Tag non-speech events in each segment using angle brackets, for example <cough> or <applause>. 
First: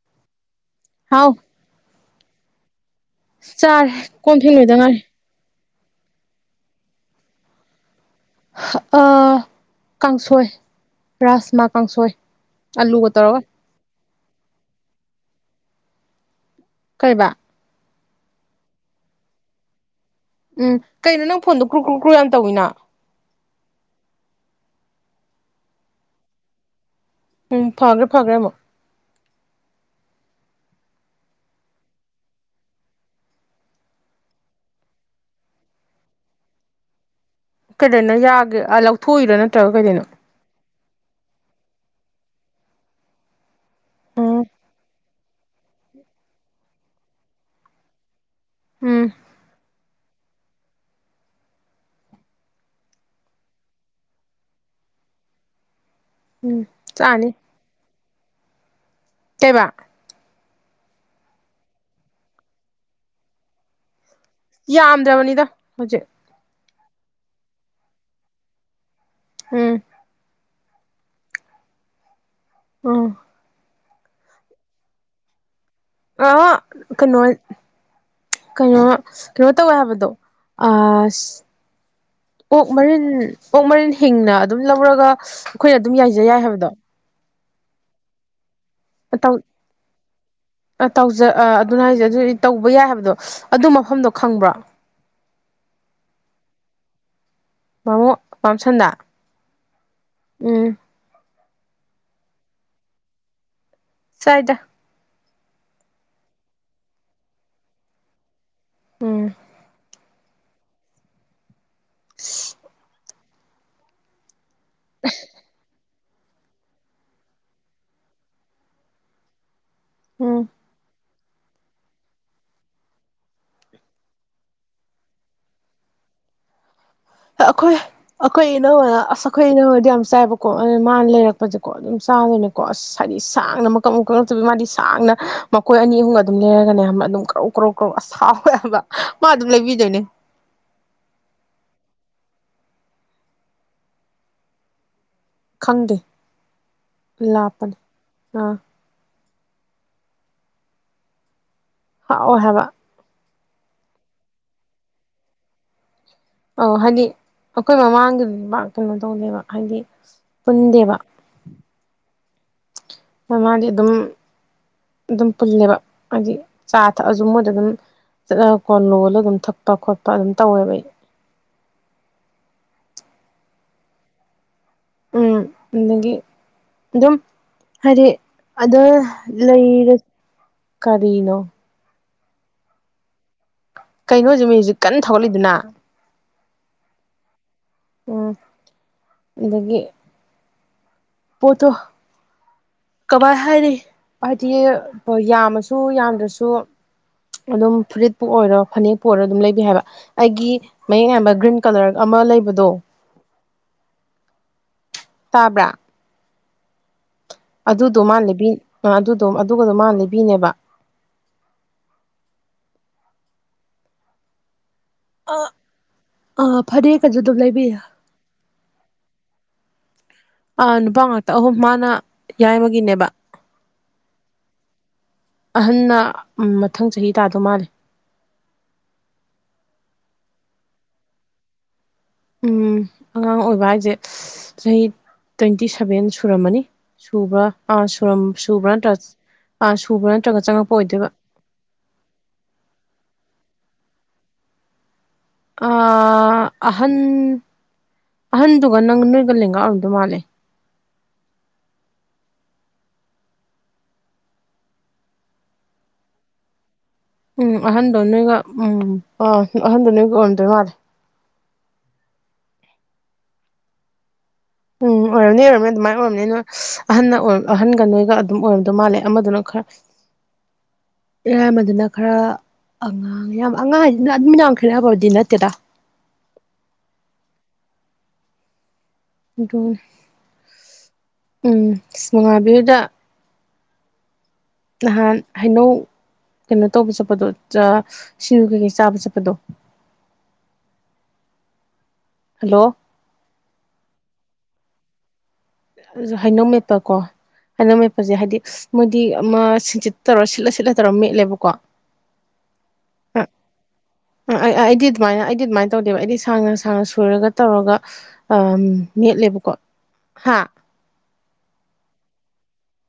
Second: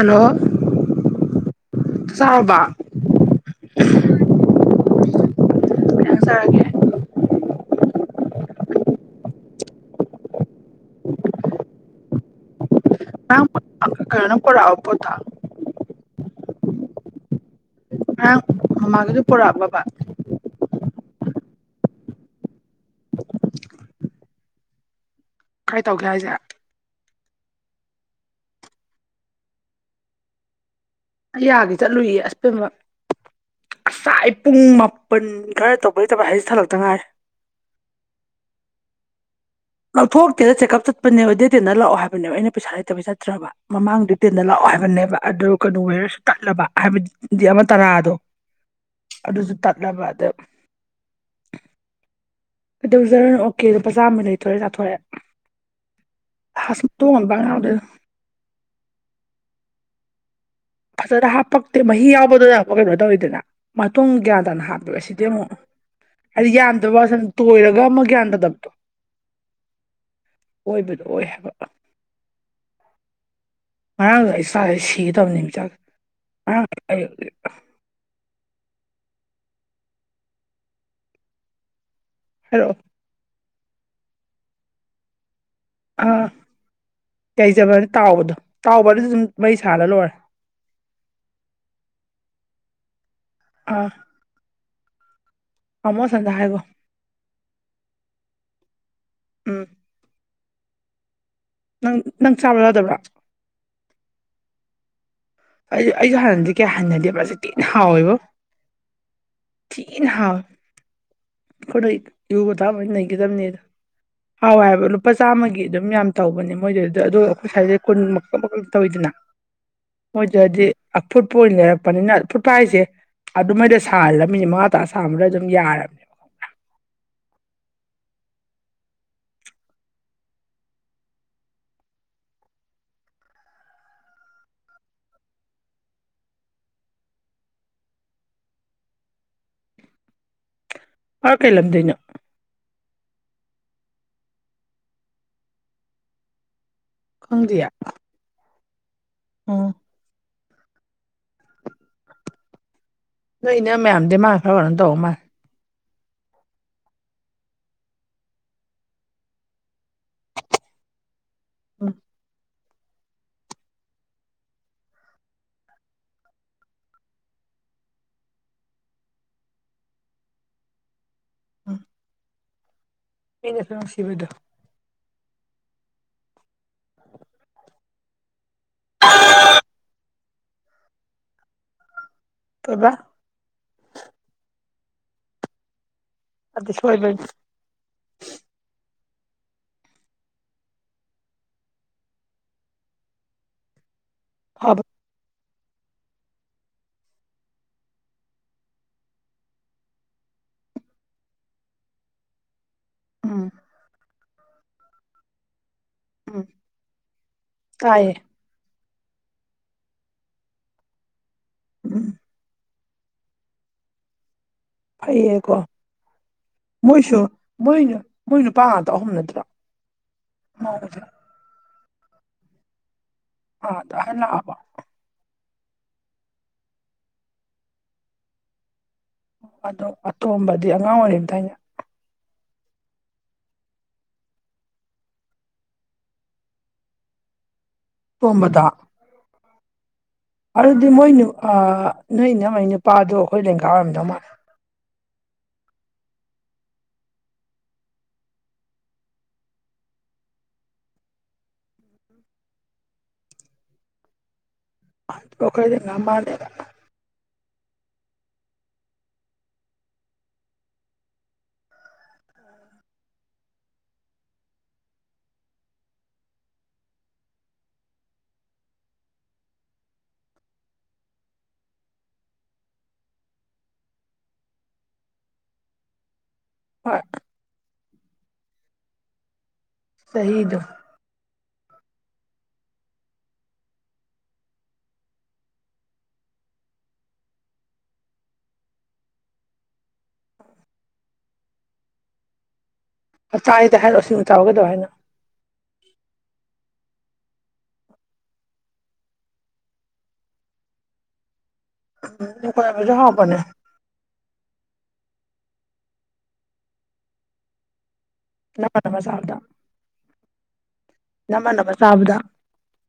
ꯑꯅꯣ ꯍꯥꯎ ꯆꯥꯎꯕ ꯆꯥꯔꯦ ꯀꯣꯟꯐꯦꯡ ꯅꯣꯏꯗ ꯉꯥꯏꯔꯦ ꯪ ꯆꯥꯒꯦ ꯀꯥꯡꯁꯣꯏ ꯔꯥꯁꯃꯥ ꯀꯥꯡꯁꯣꯏ ꯑꯜꯂꯨ ꯀꯠꯇꯔꯣꯒ ꯀꯅ ꯄꯑꯄꯣ ꯊ ꯀꯩꯕ ꯑ ꯑꯃꯒꯁꯨ ꯄꯔꯛ ꯕꯥ ꯎꯝ ꯀꯩꯅꯣ ꯅꯪ ꯐꯣꯟꯗꯣ ꯀ꯭ꯔꯨ ꯀ꯭ꯔꯨ ꯀ꯭ꯔꯨ ꯌꯥꯝ ꯇꯧꯏꯤꯅ ꯀꯥꯏ ꯇꯧꯒꯦ ꯍꯥꯏꯁꯦ ꯎꯝ ꯐꯈ꯭ꯔꯦ ꯐꯥꯈ꯭ꯔꯦꯃ ꯑꯩ ꯌꯥꯒꯤ ꯆꯠꯂꯨꯌꯦ ꯑꯁ ꯄꯃꯛ ꯉꯁꯥꯏ ꯑꯩ ꯄꯨꯡ ꯃꯥꯄꯟ ꯀꯔ ꯇꯧꯕꯩꯇꯕ ꯍꯥꯏꯁꯦ ꯊꯜꯂꯛꯇ ꯉꯥꯏ ꯀꯗꯅ ꯌꯥꯒꯦ ꯑ ꯂꯧꯊꯣꯛꯏꯔꯅ ꯊ ꯊꯣꯛꯣꯛꯇꯦꯔꯦ ꯆꯦꯀꯑꯞ ꯆꯠꯄꯅꯦꯕ ꯗꯦ ꯇꯦꯟꯗ ꯂꯥꯛꯑꯣ ꯍꯥꯏꯕꯅꯦꯕ ꯑꯩꯅ ꯄꯩꯁꯥ ꯂꯩꯇꯕ ꯆꯠꯇ꯭ꯔꯕ ꯃꯃꯥꯡꯗꯦ ꯎꯝ ꯇꯦꯟꯗ ꯂꯥꯛꯑꯣ ꯍꯥꯏꯕꯅꯦꯕ ꯑꯗꯨ ꯀꯩꯅꯣꯋ ꯇꯠꯂꯕ ꯍꯥꯏꯕꯗꯤꯗꯤ ꯑꯃ ꯇꯔꯥꯗꯣ ꯎꯝ ꯑꯗꯨꯁꯨ ꯇꯠꯂꯕ ꯑꯗ ꯀꯩꯗꯧꯖꯔꯅꯨ ꯑꯣꯀꯦ ꯑꯗꯣ ꯄꯆꯥꯥ ꯑꯃ ꯂꯩꯇꯣꯔꯦ ꯇꯥꯊꯣꯔꯛꯑꯦ ꯎꯝ ꯍꯥꯁꯃ ꯇꯣꯟꯕꯗ ꯀꯕ ꯐꯖꯅ ꯍꯥꯞꯄꯛꯇꯦ ꯃꯍꯤ ꯌꯥꯎꯕꯗꯨꯅ ꯀꯩꯅꯣ ꯇꯧꯋꯤꯗꯅ ꯄꯨꯡ ꯒ꯭ꯌꯥꯟ ꯇꯅ ꯍꯥꯞꯄꯤꯔ ꯁꯤꯗꯤ ꯌꯥꯝꯗ꯭ꯔꯕꯅꯤꯗ ꯑꯃꯨꯛ ꯍꯧꯖꯤꯛ ꯍꯥꯏꯗꯤꯟ ꯑ ꯋꯥꯁꯟ ꯇꯣꯏꯔꯒ ꯑꯃ ꯒ꯭ꯌꯥꯟ ꯇꯥꯗꯕꯗꯣ ꯎꯝ ꯑꯣꯏꯕꯗꯣ ꯑꯣꯏ ꯍꯥꯏꯕ ꯎꯝ ꯉꯔꯡ ꯑꯦꯁꯥꯒꯦ ꯁꯤꯒꯦ ꯇꯧꯕꯅꯦ ꯆꯥꯛꯒ ꯑꯣ ꯀꯩꯅꯣꯜ ꯀꯩꯅꯣ ꯀꯩꯅꯣ ꯇꯧꯋꯦ ꯍꯥꯏꯕꯗꯣ ꯑꯁ ꯑꯣꯛ ꯍꯥꯏꯔꯛꯑꯣ ꯃꯔꯤꯟ ꯑꯣꯛ ꯃꯔꯤꯟ ꯍꯤꯡꯅ ꯑꯗꯨꯝ ꯂꯧꯔꯒ ꯑꯩꯈꯣꯏꯅ ꯑꯗꯨꯝ ꯌꯥꯏꯖ ꯌꯥꯏ ꯍꯥꯏꯕꯗꯣ ꯌꯥꯏꯖꯕ ꯅꯠꯇꯦ ꯇꯥꯎꯕꯗꯣ ꯇꯥꯎꯕꯗꯨꯁꯨ ꯑꯗꯨꯝ ꯃꯩ ꯁꯥꯍꯜꯂ ꯂꯣꯏꯔꯦ ꯑ ꯇꯧꯖ ꯑ ꯑꯗꯨꯅ ꯍꯥꯏꯁꯦ ꯑꯗꯨ ꯇꯧꯕ ꯌꯥꯏ ꯍꯥꯏꯕꯗꯣ ꯑꯗꯨ ꯑꯥ ꯃꯐꯝꯗꯣ ꯈꯪꯕ꯭ꯔꯥ ꯇꯥꯃꯣ ꯁꯟꯗ ꯍꯥꯏꯒꯣ ꯃꯃꯣ ꯄꯝꯁꯟꯅꯥ ꯎꯝ ꯎꯝ ꯅꯪ ꯅꯪ ꯆꯥꯕ ꯌꯥꯗꯕ꯭ꯔꯥ ꯆꯥꯏꯗ ꯑꯩ ꯑꯩꯁꯨ ꯍꯥꯟꯅꯗꯤ ꯀꯌꯥ ꯍꯟꯅꯗꯦꯕ꯭ꯔꯥꯖꯤ ꯊꯤꯅ ꯍꯥꯎꯋꯦꯕꯣ ꯎꯝ ꯊꯤꯅꯥ ꯍꯧꯏ ꯌꯨ ꯒꯥ ꯊꯛ ꯂꯝꯂꯗꯤ ꯅꯩꯒꯗꯕꯅꯤꯗꯣ ꯍꯥꯎꯋꯥꯏ ꯍꯥꯏꯕ ꯂꯨꯄꯥ ꯆꯥꯝꯃꯒꯤ ꯑꯗꯨꯝ ꯌꯥꯝ ꯇꯧꯕꯅꯦ ꯃꯣꯏꯗꯗꯤ ꯑ ꯑꯩꯈꯣꯏ ꯁ꯭ꯋꯥꯏꯁꯦ ꯀꯨꯟꯃꯛ ꯃꯈꯛ ꯇꯧꯋꯤꯗꯅ ꯎꯝ ꯃꯣꯏꯗꯗꯤ ꯐꯨꯠꯄ ꯑꯣꯏꯅ ꯂꯩꯔꯛꯄꯅꯤꯅ ꯐꯨꯠꯄ ꯍꯥꯏꯁꯦ ꯑꯗꯨꯃꯥꯏꯗ ꯁꯥꯔ ꯃꯤꯅꯤ ꯃꯉꯥ ꯇꯥ ꯁꯥꯕꯗ ꯑꯗꯨꯝ ꯌꯥꯔꯕꯅꯦꯕ ꯑꯩꯈꯣꯏ ꯑꯩꯈꯣꯏ ꯏꯅꯧ ꯑꯁ ꯑꯩꯈꯣꯏ ꯏꯅꯅꯗꯤ ꯌꯥꯝ ꯆꯥꯏꯕꯀꯣ ꯃꯥꯅ ꯂꯩꯔꯛꯄꯁꯦꯀꯣ ꯑꯗꯨꯝ ꯆꯥꯏ ꯇꯥꯗꯣꯏꯅꯦꯀꯣ ꯑꯁ ꯍꯥꯏꯗꯤ ꯁꯥꯡꯅ ꯃꯀꯛ ꯃꯀꯪꯛꯇꯕꯤꯒꯤ ꯃꯥꯗꯤ ꯁꯥꯡꯅ ꯃꯈꯣꯏ ꯑꯅꯤ ꯑꯍꯨꯝꯒ ꯑꯗꯨꯝ ꯂꯩꯔꯒꯅꯦ ꯑꯗꯨꯝ ꯀ꯭ꯔꯧ ꯀ꯭ꯔꯧ ꯀ꯭ꯔꯧ ꯑꯁꯥꯎꯋꯦ ꯍꯥꯏꯕ ꯃꯥ ꯑꯗꯨꯝ ꯂꯩꯕꯤꯗꯣꯏꯅꯦ <unintelligible> ꯀꯥ ꯀꯩꯂꯝꯗꯅꯣ ꯈꯪꯗꯦ ꯂꯥꯄꯅꯤ ꯑꯥ ꯑꯝ ꯍꯥꯎꯏ ꯍꯥꯌꯕꯥ ꯅꯣꯏ ꯏꯅꯦ ꯃꯌꯥꯝꯗꯤ ꯃꯥ ꯈꯔ ꯀ ꯇꯧ ꯃꯥꯜ ꯑ ꯍꯥꯏꯗꯤ ꯑꯩꯈꯣꯏ ꯃꯃꯥꯡꯒꯤꯗꯤ ꯃꯥ ꯀꯩꯅꯣ ꯇꯧꯗꯦꯕ ꯍꯥꯏꯗꯤ ꯄꯨꯟꯗꯦꯕ ꯎꯝ ꯃꯥꯃꯗꯤ ꯑꯗꯨꯝ ꯑꯗꯨꯝ ꯄꯨꯜꯂꯦꯕ ꯍꯥꯏꯗꯤ ꯆꯥ ꯊꯛꯑꯁꯨ ꯃꯣꯏꯗ ꯑꯗꯨꯝ ꯆꯠꯅ ꯀꯣꯟ ꯂꯣꯜꯂ ꯑꯗꯨꯝ ꯊꯛꯄ ꯈꯣꯠꯄ ꯑꯗꯨꯝ ꯇꯧꯋꯦꯕ ꯑꯩ ꯎꯝ ꯑꯩꯅꯦ ꯁꯨ ꯅꯨꯪꯁꯤꯕꯗꯣ ꯎꯝ ꯑꯗꯒꯤ ꯑꯗꯨꯝ ꯍꯥꯏꯗꯤ ꯑꯗꯣ ꯂꯩꯔ ꯀꯔꯤꯅꯣ ꯀꯩꯕ ꯀꯩꯅꯣꯁꯦ ꯃꯤ ꯍꯧꯖꯤꯛ ꯀꯟꯅ ꯊꯧꯒꯠꯂꯤꯗꯨꯅ ꯑꯗꯨ ꯁꯣꯏꯕꯅꯤ ꯎꯝ ꯑꯗꯒꯤ ꯄꯣꯠꯇꯣ ꯀꯃꯏ ꯍꯥꯏꯔꯤ ꯍꯥꯏꯗꯤ ꯐꯕ ꯌꯥꯝꯃꯁꯨ ꯌꯥꯝꯗ꯭ꯔꯁꯨ ꯑꯗꯨꯝ ꯐꯨꯔꯤꯠꯄꯨ ꯑꯣꯏꯔꯣ ꯐꯅꯦꯛꯄꯨ ꯑꯣꯏꯔꯣ ꯑꯗꯨꯝ ꯂꯩꯕꯤ ꯍꯥꯏꯕ ꯑꯩꯒꯤ ꯃꯌꯦꯛ ꯏꯌꯥꯝꯕ ꯒ꯭ꯔꯤꯟ ꯀꯂꯔꯒ ꯑꯃ ꯃꯥ ꯂꯩꯕꯗꯣ ꯎꯝ ꯇꯥꯕ꯭ꯔꯥ ꯎꯝ ꯑꯗꯨꯗꯣ ꯇꯥꯏꯌꯦ ꯃꯥꯕꯤ ꯑ ꯑꯗꯨꯗꯣ ꯑꯗꯨꯒꯗꯣ ꯃꯥ ꯂꯩꯕꯤꯅꯦꯕ ꯎꯝ ꯐꯩꯌꯦꯀꯣ ꯑꯥ ꯃꯣꯏꯁꯨ ꯐꯅꯦꯛꯀꯁꯨ ꯑꯗꯨꯝ ꯂꯩꯕꯤꯌꯦ ꯃꯣꯏꯅ ꯃꯣꯏꯅ ꯅꯨꯅꯤꯄꯥ ꯉꯇ ꯑꯍꯨꯝ ꯅꯠꯇ꯭ꯔꯣ ꯑ ꯃꯧꯁꯦ ꯅꯨꯄꯥ ꯉꯥꯛꯇ ꯑꯍꯨꯝ ꯃꯥꯅ ꯌꯥꯏꯕꯒꯤꯅꯦꯕ ꯑ ꯑꯗꯨ ꯍ ꯂꯕ ꯑꯍꯟꯅ ꯃꯊꯪ ꯆꯍꯤ ꯇꯥꯗꯧ ꯃꯥꯂꯦ ꯑꯣ ꯑꯇꯣꯝꯕꯗꯤ ꯑꯉꯥꯡ ꯑꯣꯏꯔꯤꯝꯇ ꯑꯅꯦ ꯎꯝ ꯑꯉꯥꯡ ꯑꯣꯏꯕ ꯍꯥꯏꯁꯦ ꯆꯍꯤ ꯇ꯭ꯋꯦꯟꯇꯤ ꯁꯚꯦꯟ ꯁꯨꯔꯝꯃꯅꯤ ꯁꯨꯕ꯭ꯔ ꯑ ꯁꯨꯔꯝ ꯇꯣꯝꯕꯗ ꯁꯨꯕ꯭ꯔ ꯑ ꯁꯨꯕ꯭ꯔ ꯑꯗꯨꯗꯤ ꯃꯣꯏ ꯅꯣꯏ ꯅ ꯃꯣꯏ ꯅꯨꯄꯥꯗꯣ ꯑꯩꯈꯣꯏ ꯂꯦꯡꯀꯥꯏ ꯑꯣꯏꯔꯝꯗꯧ ꯃꯥꯂ ꯑꯍꯟ ꯑꯍꯟꯗꯨꯒ ꯅꯪ ꯅꯣꯏꯒ ꯂꯦꯡꯒꯥꯔꯝꯗ ꯃꯥꯜꯂꯦ ꯈꯩꯗ ꯉ ꯃꯥꯗꯕ ꯎꯝ ꯑꯍꯟꯗꯣ ꯅꯣꯏꯒ ꯎꯝ ꯑ ꯑꯍꯟꯗꯣ ꯅꯣꯏꯒ ꯑꯣꯏꯔꯗꯣꯏ ꯃꯥꯜꯂꯦ ꯎꯝ ꯑꯣꯏꯔꯝꯅꯤ ꯑꯣꯏꯔꯝꯅꯤ ꯑꯗꯨꯃꯥꯏꯅ ꯑꯣꯏꯔꯝꯅꯤ ꯅꯣꯏ ꯑꯍ ꯑꯣꯏ ꯑꯍꯟꯒ ꯅꯣꯏꯒ ꯑꯗꯨꯝ ꯑꯣꯏꯔꯝꯗꯧ ꯃꯥꯜꯂꯦ ꯑꯃꯗꯨꯅ ꯈꯔ <inaudible> ꯏꯔꯥꯏꯕꯗꯨꯅ ꯈꯔ ꯑꯉꯥꯡ ꯌꯥꯝ ꯑꯉꯥꯡ ꯍꯥꯏꯗꯤ ꯅꯨꯃꯤꯗꯥꯡ ꯈꯦꯠ ꯐꯕꯨꯗꯤ ꯅꯠꯇꯦꯔ ꯍꯣꯏ ꯑꯗꯨꯣ ꯁꯍꯤꯗ ꯎꯝ ꯁꯃꯉꯥꯕꯤꯍꯨꯗ ꯅꯍꯥꯟ ꯍꯥꯏꯩꯅꯣ ꯀꯩꯅꯣ ꯇꯧꯕ ꯆꯠꯄꯗꯣ ꯔ ꯀꯩꯀꯩ ꯆꯥꯕ ꯆꯠꯄꯗꯣ ꯎ ꯍꯜꯂꯣ ꯆꯥꯏꯗ ꯍꯥꯏꯔꯛꯑꯣ ꯁꯤꯃ ꯆꯥꯎꯒꯗꯕ ꯍꯥꯏꯅ ꯍꯩꯅꯧꯃꯦꯠꯇ ꯀꯣ ꯍꯥꯏꯅ ꯃꯦꯠꯄꯁꯦ ꯍꯥꯏꯗꯤ ꯃꯣꯏꯗꯤ ꯑꯃ ꯁꯤꯆꯠ ꯇꯧꯔ ꯁꯤꯠꯂ ꯁꯤꯠꯂ ꯇꯧꯔ ꯃꯦꯠꯂꯦꯕꯀꯣ ꯎꯝ ꯀꯣꯏꯕꯖ ꯍꯕꯅꯦ ꯁꯨꯃꯥꯏꯅ ꯑꯩꯗꯤ ꯑꯗꯨꯃꯥꯏꯅ ꯇꯧꯗꯦꯕ ꯑꯩꯗꯤ ꯁꯥꯡꯅ ꯁꯥꯡꯅ ꯁꯣꯏꯨꯔꯒ ꯇꯧꯔꯒ ꯎ ꯅꯝꯃ ꯅꯝꯃ ꯃꯦꯠꯂꯦꯕꯀꯣ ꯍꯥ ꯅꯃ ꯅꯃ ꯁꯥꯥꯕꯗ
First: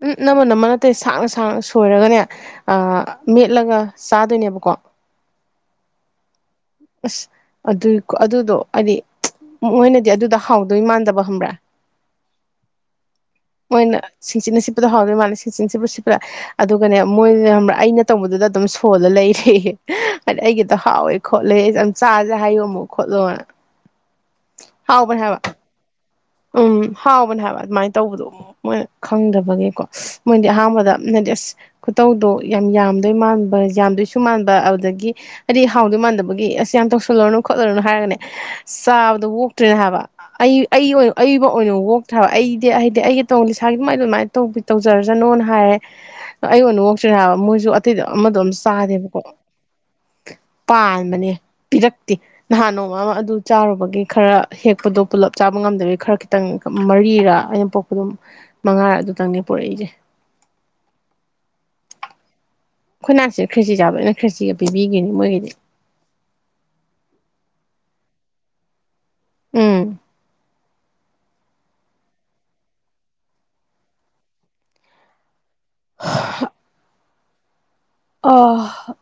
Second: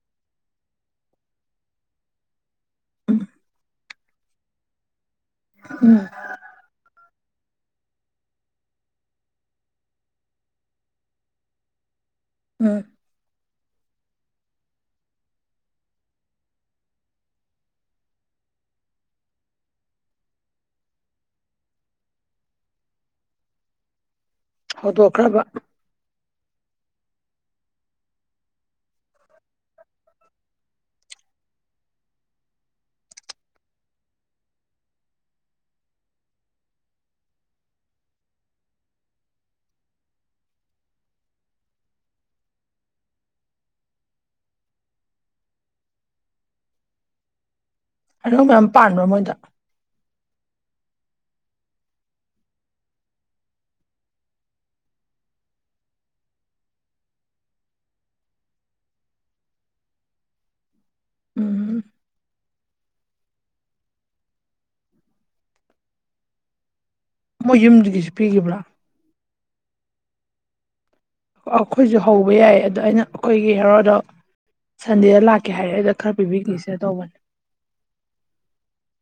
ꯎꯝ ꯅꯃ ꯅꯃ ꯅꯠꯇꯦ ꯁꯥꯡꯅ ꯁꯥꯡꯅ ꯁꯣꯏꯔꯒꯅꯦ ꯃꯦꯠꯂꯒ ꯆꯥꯗꯣꯏꯅꯦꯕꯀꯣ ꯎꯝ ꯑꯁ ꯑꯗꯨꯏꯣ ꯑꯗꯨꯗꯣ ꯍꯥꯏꯗꯤ ꯃꯣꯏꯅꯗꯤ ꯑꯗꯨꯗ ꯍꯥꯎꯗꯣꯏ ꯃꯥꯟꯗꯕ ꯈꯝꯕ꯭ꯔꯥ ꯎꯝ ꯃꯣꯏꯅ ꯁꯤꯡꯆꯤꯟꯅ ꯁꯤꯠꯄꯗ ꯍꯥꯎꯗꯣꯏ ꯃꯥꯜꯂꯦ ꯁꯤꯡꯆꯤ ꯁꯤꯄ ꯁꯤꯄ ꯑꯗꯨꯒꯅꯦ ꯃꯣꯏꯅ ꯑꯩꯅ ꯇꯧꯕꯗ ꯑꯗꯨꯗ ꯑꯗꯨꯝ ꯁꯣꯜꯂ ꯂꯩꯔꯦ ꯍꯥꯏ ꯑꯩꯒꯤꯗ ꯍꯥꯎꯋꯦ ꯈꯣꯠꯂꯦ ꯑꯩꯁꯦ ꯌꯥꯝ ꯆꯥꯥꯁꯦ ꯍꯥꯏꯌꯣ ꯑꯃꯨꯛ ꯈꯣꯠꯂꯣꯑꯣꯅ ꯍꯗ ꯑꯈ꯭ꯔꯕ ꯎꯝ ꯍꯥꯎꯕꯅꯦ ꯍꯥꯏꯕ ꯑꯗꯨꯃꯥꯏꯅ ꯇꯧꯕꯗꯣ ꯃꯣꯏꯅ ꯈꯪꯗꯕꯒꯤꯀꯣ ꯃꯣꯏꯗꯤ ꯑꯍꯥꯟꯕꯗ ꯗꯤ ꯑꯁ ꯈꯨꯇꯧꯗꯣ ꯌꯥꯝ ꯌꯥꯝꯗꯣꯏ ꯃꯥꯟꯕ ꯌꯥꯝꯗꯣꯏꯁꯨ ꯃꯥꯟꯕ ꯑꯗꯨꯗꯒꯤ ꯍꯥꯏꯗꯤ ꯍꯥꯎꯗꯣꯏ ꯃꯥꯟꯕ ꯇꯧꯜꯂꯅ ꯈꯣꯠꯂꯅ ꯍꯥꯏꯔ ꯆꯥꯕꯗꯣ ꯑꯣꯇ꯭ꯔꯦꯅ ꯍꯥꯏꯕ ꯑꯩ ꯑꯩ ꯑꯏꯕ ꯑꯣꯏꯅ ꯑꯣꯣꯛꯇ꯭ꯔꯕ ꯑꯩꯗꯤ ꯑꯩꯗꯤ ꯑꯩꯒꯤ ꯇꯧ ꯏꯁꯥꯒꯤ ꯀꯃꯥꯏ ꯑꯗꯨꯃꯥꯏꯅ ꯇꯧꯖꯔꯖꯅꯣꯅ ꯍꯥꯏꯔꯦ ꯑꯩꯣꯟꯉꯣꯛꯁꯤ ꯍꯥꯏꯕ ꯃꯣꯏꯁꯨ ꯑꯇꯩꯗꯣ ꯑꯃꯗꯣ ꯑꯅꯧ ꯑꯃ ꯃꯌꯥꯝ ꯄꯥꯟꯕ꯭ꯔꯥ ꯆꯥꯗꯦꯕꯀꯣ ꯃꯣꯏꯗ ꯄꯥꯟꯕꯅꯦ ꯄꯤꯔꯛꯇꯦ ꯅꯍꯥꯟ ꯅꯣꯡꯃ ꯑꯃ ꯑꯗꯨ ꯆꯥꯔꯨꯕꯒꯤ ꯈꯔ ꯍꯦꯛꯄꯗꯣ ꯄꯨꯜꯂꯞ ꯆꯥꯕ ꯉꯝꯗꯕꯤꯒꯤ ꯈꯔ ꯈꯤꯇꯪ ꯃꯔꯤꯔ ꯑꯩꯅ ꯄꯣꯛꯄꯗꯨꯝ ꯃꯉꯥꯔ ꯑꯗꯨꯇꯪꯅꯦ ꯄꯨꯔꯛꯏꯁꯦ ꯎꯝ ꯈꯨꯣꯏꯅꯥꯁꯤꯅ ꯈ꯭ꯔꯤꯁꯤ ꯆꯥꯕꯅ ꯈ꯭ꯔꯤꯁꯤꯒ ꯄꯤꯕꯤꯈꯤꯅꯤ ꯃꯣꯏꯒꯤꯗꯤ ꯃꯣꯏ ꯌꯨꯝꯗꯨꯗꯒꯤꯁꯨ ꯄꯤꯈꯤꯕ꯭ꯔꯥ ꯎꯝ ꯑꯩꯈꯣꯏꯁꯨ ꯍꯧꯕ ꯌꯥꯏ ꯑꯗꯣ ꯑꯩꯅ ꯑꯩꯈꯣꯏꯒꯤ ꯍꯦꯔꯣꯗꯣ ꯁꯟꯗꯦꯗ ꯂꯥꯛꯀ ꯀꯩ ꯍꯥꯏꯔꯦꯗ ꯈꯔ ꯄꯤꯕꯤꯈꯤꯁꯦ ꯇꯧꯕꯅꯦ ꯑ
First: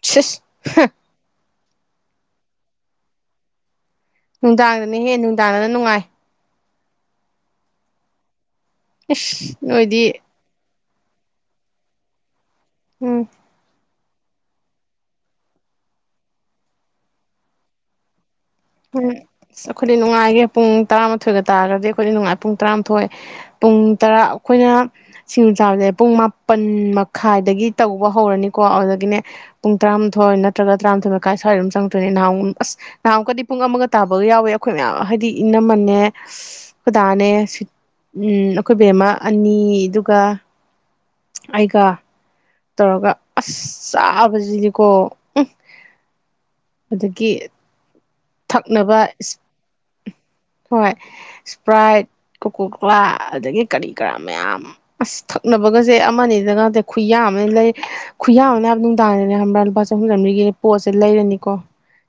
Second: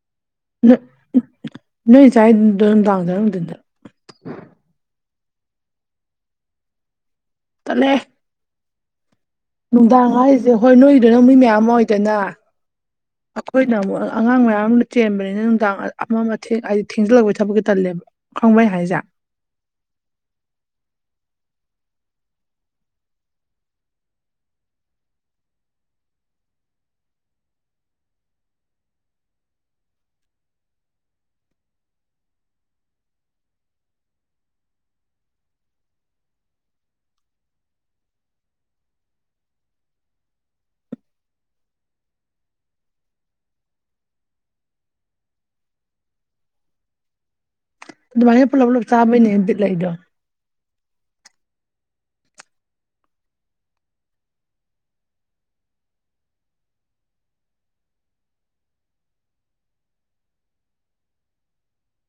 ꯁꯤ ꯅꯣꯏ ꯆꯥꯏ ꯑꯗꯨ ꯂꯥꯡꯗꯅꯗ ꯅꯨꯡꯗꯥꯡꯗꯅꯍꯦ ꯅꯨꯡꯗꯥꯡꯗꯅ ꯅꯨꯡꯉꯥꯏ ꯇꯂꯦ ꯑꯣꯏꯣꯏꯗꯤ ꯍꯣꯏ ꯅꯣꯏꯒꯤꯗ ꯅꯪ ꯃꯤꯣꯏ ꯃꯌꯥꯝ ꯑꯃ ꯑꯣꯏꯗꯅ ꯎꯝ ꯑꯩꯈꯣꯏꯅ ꯑꯃꯨꯛ ꯑꯉꯥꯡ ꯃꯌꯥꯝ ꯑꯃꯅ ꯆꯦꯟꯕꯅꯤꯅ ꯅꯨꯡꯗꯥꯡ ꯑꯃ ꯑꯃ ꯍꯥꯏꯗꯤ ꯊꯦꯡꯖꯤꯜꯂꯛꯄꯒꯤ ꯊꯕꯛꯀꯤ ꯇꯜꯂꯦꯕ ꯈꯪꯕꯩ ꯍꯥꯏꯁꯦ ꯎꯝ ꯑ ꯑꯩꯈꯗꯤ ꯅꯨꯡꯉꯥꯏꯒꯦ ꯄꯨꯡ ꯇꯔꯥꯃꯥꯊꯣꯏꯒ ꯇꯥꯔꯒꯗꯤ ꯑꯩꯈꯣꯏꯅ ꯅꯨꯡꯉꯥꯏ ꯄꯨꯡ ꯇꯔꯥꯃꯥꯊꯣꯏ ꯄꯨꯡ ꯇꯔꯥ ꯑꯩꯈꯣꯏꯅ ꯁꯤꯡ ꯆꯥꯕꯁꯦ ꯄꯨꯡ ꯃꯥꯄꯟ ꯃꯈꯥꯏꯗꯒꯤ ꯇꯧꯕ ꯍꯧꯔꯅꯤꯀꯣ ꯑꯗꯨꯗꯒꯤꯅꯦ ꯄꯨꯡ ꯇꯔꯥꯊꯣꯏ ꯅꯠꯇ꯭ꯔꯒ ꯇꯔꯥꯃꯥꯊꯣꯏ ꯃꯈꯥꯏ ꯁ꯭ꯋꯥꯏ ꯑꯗꯨꯝ ꯆꯪ ꯅꯅꯥꯎ ꯅꯅꯥꯎ ꯀꯗꯤ ꯄꯨꯡ ꯑꯃꯒ ꯇꯥꯕꯒ ꯌꯥꯎꯋꯦ ꯑꯩꯈꯣꯏ ꯃꯌꯥꯝ ꯍꯥꯏꯗꯤ ꯏꯅꯝꯃꯟꯅꯦ ꯈꯨꯗꯥꯅꯦ ꯎꯝ ꯑꯩꯈꯣꯏ ꯕꯦꯝꯃ ꯑꯅꯤ ꯑꯗꯨꯒ ꯑꯩꯒ ꯇꯧꯔꯒ ꯑꯁ ꯆꯥꯕꯁꯤꯅꯤꯀꯣ ꯎ ꯑꯗꯒꯤ ꯑꯗꯨꯃꯥꯏꯅ ꯄꯨꯂꯞ ꯄꯨꯂꯞ ꯊꯛꯅꯕ ꯆꯥꯕꯩꯅꯦ ꯄꯠ ꯂꯩꯏꯗꯣ ꯍꯣꯏ ꯏꯁꯄ꯭ꯔꯥꯏꯠ ꯀꯣꯀꯣꯀꯂꯥ ꯑꯗꯒꯤ ꯀꯔꯤ ꯀꯔꯥ ꯃꯌꯥꯝ ꯑꯁ ꯊꯛꯅ ꯐꯒꯁꯦ ꯑꯃꯗ ꯉꯇꯦ ꯈꯨꯌꯥ ꯑꯃ ꯂꯩ ꯈꯨꯌꯥ ꯑꯃꯅꯦ ꯍꯥꯏꯕ ꯅꯨꯡꯗꯥꯡꯅꯦ ꯍꯥꯏꯕ꯭ꯔꯥ ꯂꯨꯄꯥ ꯆꯍꯨꯝ ꯆꯝꯔꯤꯒꯤ ꯄꯣꯠꯁꯦ ꯂꯩꯔꯅꯤꯀꯣ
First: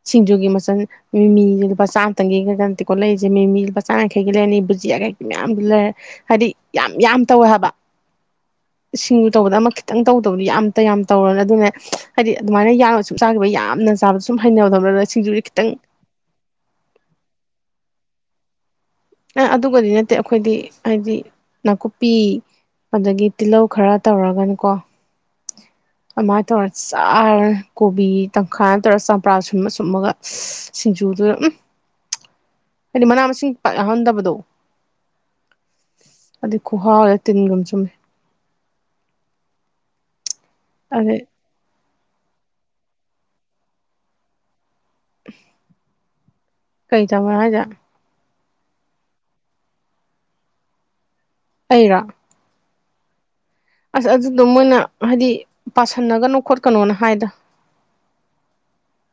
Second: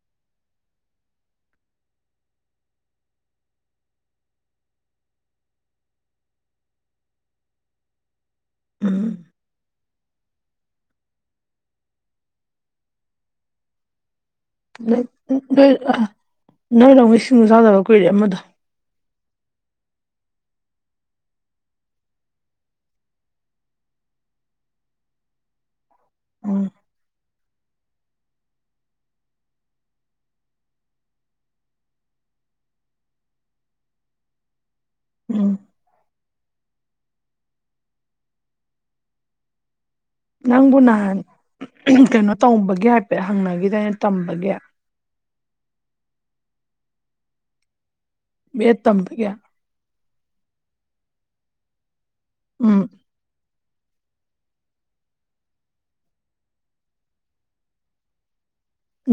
ꯁꯤꯡꯖꯨꯒꯤ ꯃꯆꯜ ꯃꯤ ꯃꯤꯁꯦ ꯂꯨꯄꯥ ꯆꯥꯝꯇꯪꯒꯤ ꯀꯩꯀꯣ ꯂꯩꯔꯤꯁꯦ ꯃꯤ ꯃꯤ ꯂꯨꯄꯥ ꯆꯥꯃꯡꯈꯩ ꯂꯩꯔꯅꯤ ꯕꯨꯖꯤꯌꯥ ꯀꯩꯒꯤ ꯃꯌꯥꯝꯒꯤ ꯂꯩꯔꯦ ꯍꯥꯏꯗꯤ ꯌꯥꯝ ꯌꯥꯝ ꯇꯧꯋꯦ ꯍꯥꯏꯕ <inaudible> ꯁꯤꯡꯎ ꯇꯧꯕꯗ ꯑꯃ ꯈꯤꯇꯪ ꯇꯧꯗꯕꯗꯤ ꯌꯥꯝꯇ ꯌꯥꯝ ꯇꯧꯔꯅꯤ ꯑꯗꯨꯅ ꯍꯥꯏꯗꯤ ꯑꯗꯨꯃꯥꯏꯅ ꯌꯥꯝꯅ ꯁꯨꯡ ꯆꯥꯈꯤꯕ ꯌꯥꯝꯅ ꯆꯥꯕꯁꯨ ꯁꯨꯝ ꯅꯣꯏ ꯍꯩꯅꯕꯗꯧꯅ ꯁꯤꯡꯖꯨꯁ ꯈꯤꯇꯪ ꯅꯣꯏ ꯂꯧꯃꯤ ꯁꯤꯡꯁꯨ ꯆꯥꯗꯕ ꯀꯨꯏꯔꯦ ꯑꯃꯗ ꯑ ꯑꯗꯨꯒꯗꯤ ꯅꯠꯇꯦ ꯑꯩꯈꯣꯏꯗꯤ ꯍꯥꯏꯗꯤ ꯅꯥꯀꯨꯞꯄꯤ ꯑꯗꯒꯤ ꯇꯤꯜꯍꯧ ꯈꯔ ꯇꯧꯔꯒꯅꯀꯣ ꯑꯗꯨꯃꯥꯏꯅ ꯎꯝ ꯇꯧꯔ ꯆꯥꯔ ꯀꯣꯕꯤ ꯇꯪꯈꯥꯏꯅ ꯇꯧꯔꯒ ꯆꯝꯄ꯭ꯔꯥ ꯁꯨꯝꯕ ꯁꯨꯝꯃꯒ ꯁꯤꯁꯤꯡꯖꯨꯗ <inaudible> ꯍꯥꯏꯗꯤ ꯃꯅꯥ ꯃꯁꯤꯡ ꯄꯥꯛ ꯌꯥꯎꯍꯟꯗꯕꯗꯣ ꯎꯝ ꯑꯗꯨ ꯈꯨꯍꯥꯎꯔꯦ ꯇꯤꯟꯒꯨꯝ ꯆꯨꯝꯃꯦ ꯅꯪꯕꯨ ꯅꯍꯥꯟ ꯑꯗꯩ ꯀꯩꯅꯣ ꯇꯧꯕꯒꯤ ꯍꯥꯏꯐꯦꯠ ꯍꯪꯅꯈꯤꯗꯩꯅ ꯇꯝꯕꯒꯤ ꯀꯩꯗꯕꯔꯖ ꯇꯝꯗꯒꯦꯅ ꯑꯩꯔꯥ ꯎꯝ ꯑꯁ ꯑꯗꯨꯗꯣ ꯃꯣꯏꯅ ꯍꯥꯏꯗꯤ ꯄꯥꯁꯟꯅꯒꯅꯣ ꯈꯣꯠꯀꯅꯣꯅ ꯍꯥꯏꯗ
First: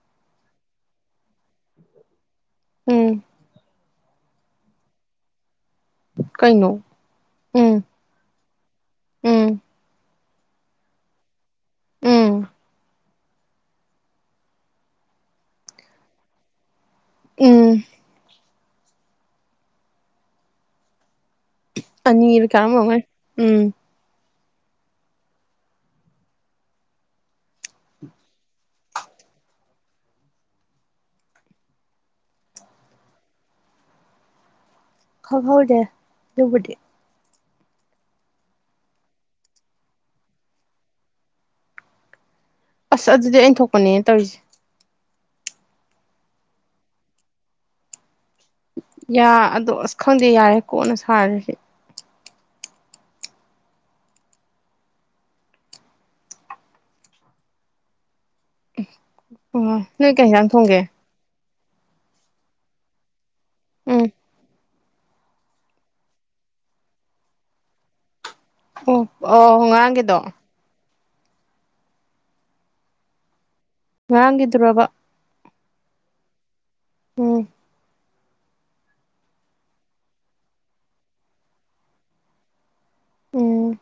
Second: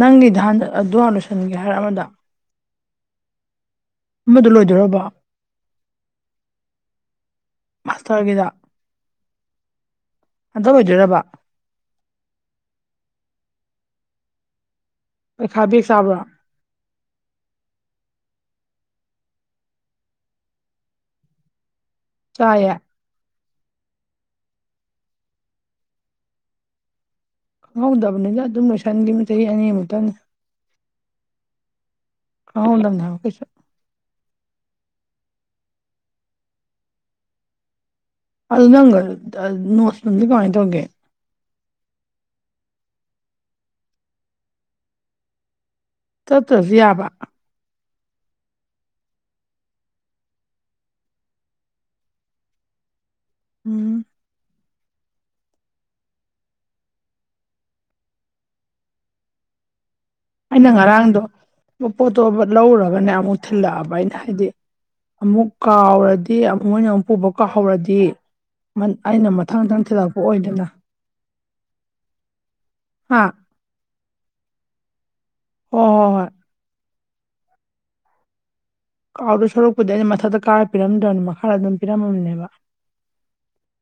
ꯅꯪꯗꯤ ꯅꯍꯥꯟ ꯑꯗꯨ ꯂꯣꯏꯁꯤꯟꯒꯦ ꯍꯥꯏꯔ ꯑꯃꯗ ꯎꯝ ꯑꯃꯗ ꯂꯣꯏꯗꯣꯏꯔꯕ ꯀꯩꯅ ꯎꯝ ꯎꯝ ꯑꯇ ꯑꯣꯏꯖꯣꯏꯗꯔꯕ ꯎꯝ ꯄꯩꯈꯥ ꯕꯦꯛ ꯆꯥꯕ꯭ꯔꯥ ꯎꯝ ꯑꯅꯤꯕ ꯀꯥꯝ ꯆꯥꯏꯌꯦ ꯑꯃꯃꯦ ꯎꯝ ꯈꯪꯍꯧꯗꯕꯅꯤꯅ ꯑꯗꯨꯝ ꯂꯣꯏꯁꯟꯂꯤ ꯆꯍꯤ ꯑꯅꯤꯃꯨꯛꯇꯪꯅꯤ ꯑꯥꯎꯗꯅꯤ ꯑꯣ ꯀꯩꯁꯨ ꯍ ꯍꯥꯎꯗ ꯌꯕꯨꯗꯤ ꯑ ꯉꯪꯒ ꯅꯣꯡꯁ ꯀꯉ ꯇꯣꯒꯦ ꯑꯁ ꯑꯗꯨꯗꯤ ꯑꯩꯅ ꯊꯣꯛꯄꯅꯦ ꯇꯧꯔꯤꯁꯦ ꯇꯠ ꯌꯥ ꯌꯥꯕ ꯌꯥ ꯑꯗꯣ ꯑꯁ ꯈꯪꯗꯦ ꯌꯥꯔꯦ ꯀꯣꯟꯅ ꯁꯥꯔꯤꯁꯦ ꯎꯝ ꯑꯣ ꯅꯣꯏ ꯀꯩꯗꯪ ꯑꯩꯅ ꯊꯣꯡꯒꯦ ꯉꯔꯥꯡꯗꯣ ꯄꯣꯠꯇꯣ ꯂꯧꯔꯒꯅꯦ ꯑꯃꯨꯛ ꯊꯤꯜꯂꯛꯑꯕ ꯎꯝ ꯑꯩꯅ ꯍꯥꯏꯗꯤ ꯑꯃꯨꯛ ꯀꯥꯎꯔꯗꯤ ꯑꯃꯨꯛ ꯃꯣꯏꯅ ꯑꯃꯨꯛ ꯄꯨꯕ ꯀꯥꯎꯍꯧꯔꯗꯤ ꯑꯣ ꯑꯩꯅ ꯃꯊꯪ ꯑꯣ ꯃꯊꯪ ꯉꯔꯥꯡꯒꯤꯗꯣ ꯊꯤꯜꯂꯛꯄ ꯑꯣꯏꯗꯅ ꯍꯥꯥ ꯉꯒꯗꯣꯕ ꯍ ꯍꯣꯏ ꯍꯣꯏ ꯎꯝ ꯀꯥꯎꯗꯣ ꯁꯣꯔꯛꯄꯗꯤ ꯑꯩꯅ ꯃꯊꯛꯇ ꯀꯥꯔ ꯄꯤꯔꯝꯗ꯭ꯔꯕꯅꯤ ꯃꯈꯥꯗ ꯑꯗꯨꯝ ꯄꯤꯔꯝꯃꯕꯅꯦꯕ ꯎꯝ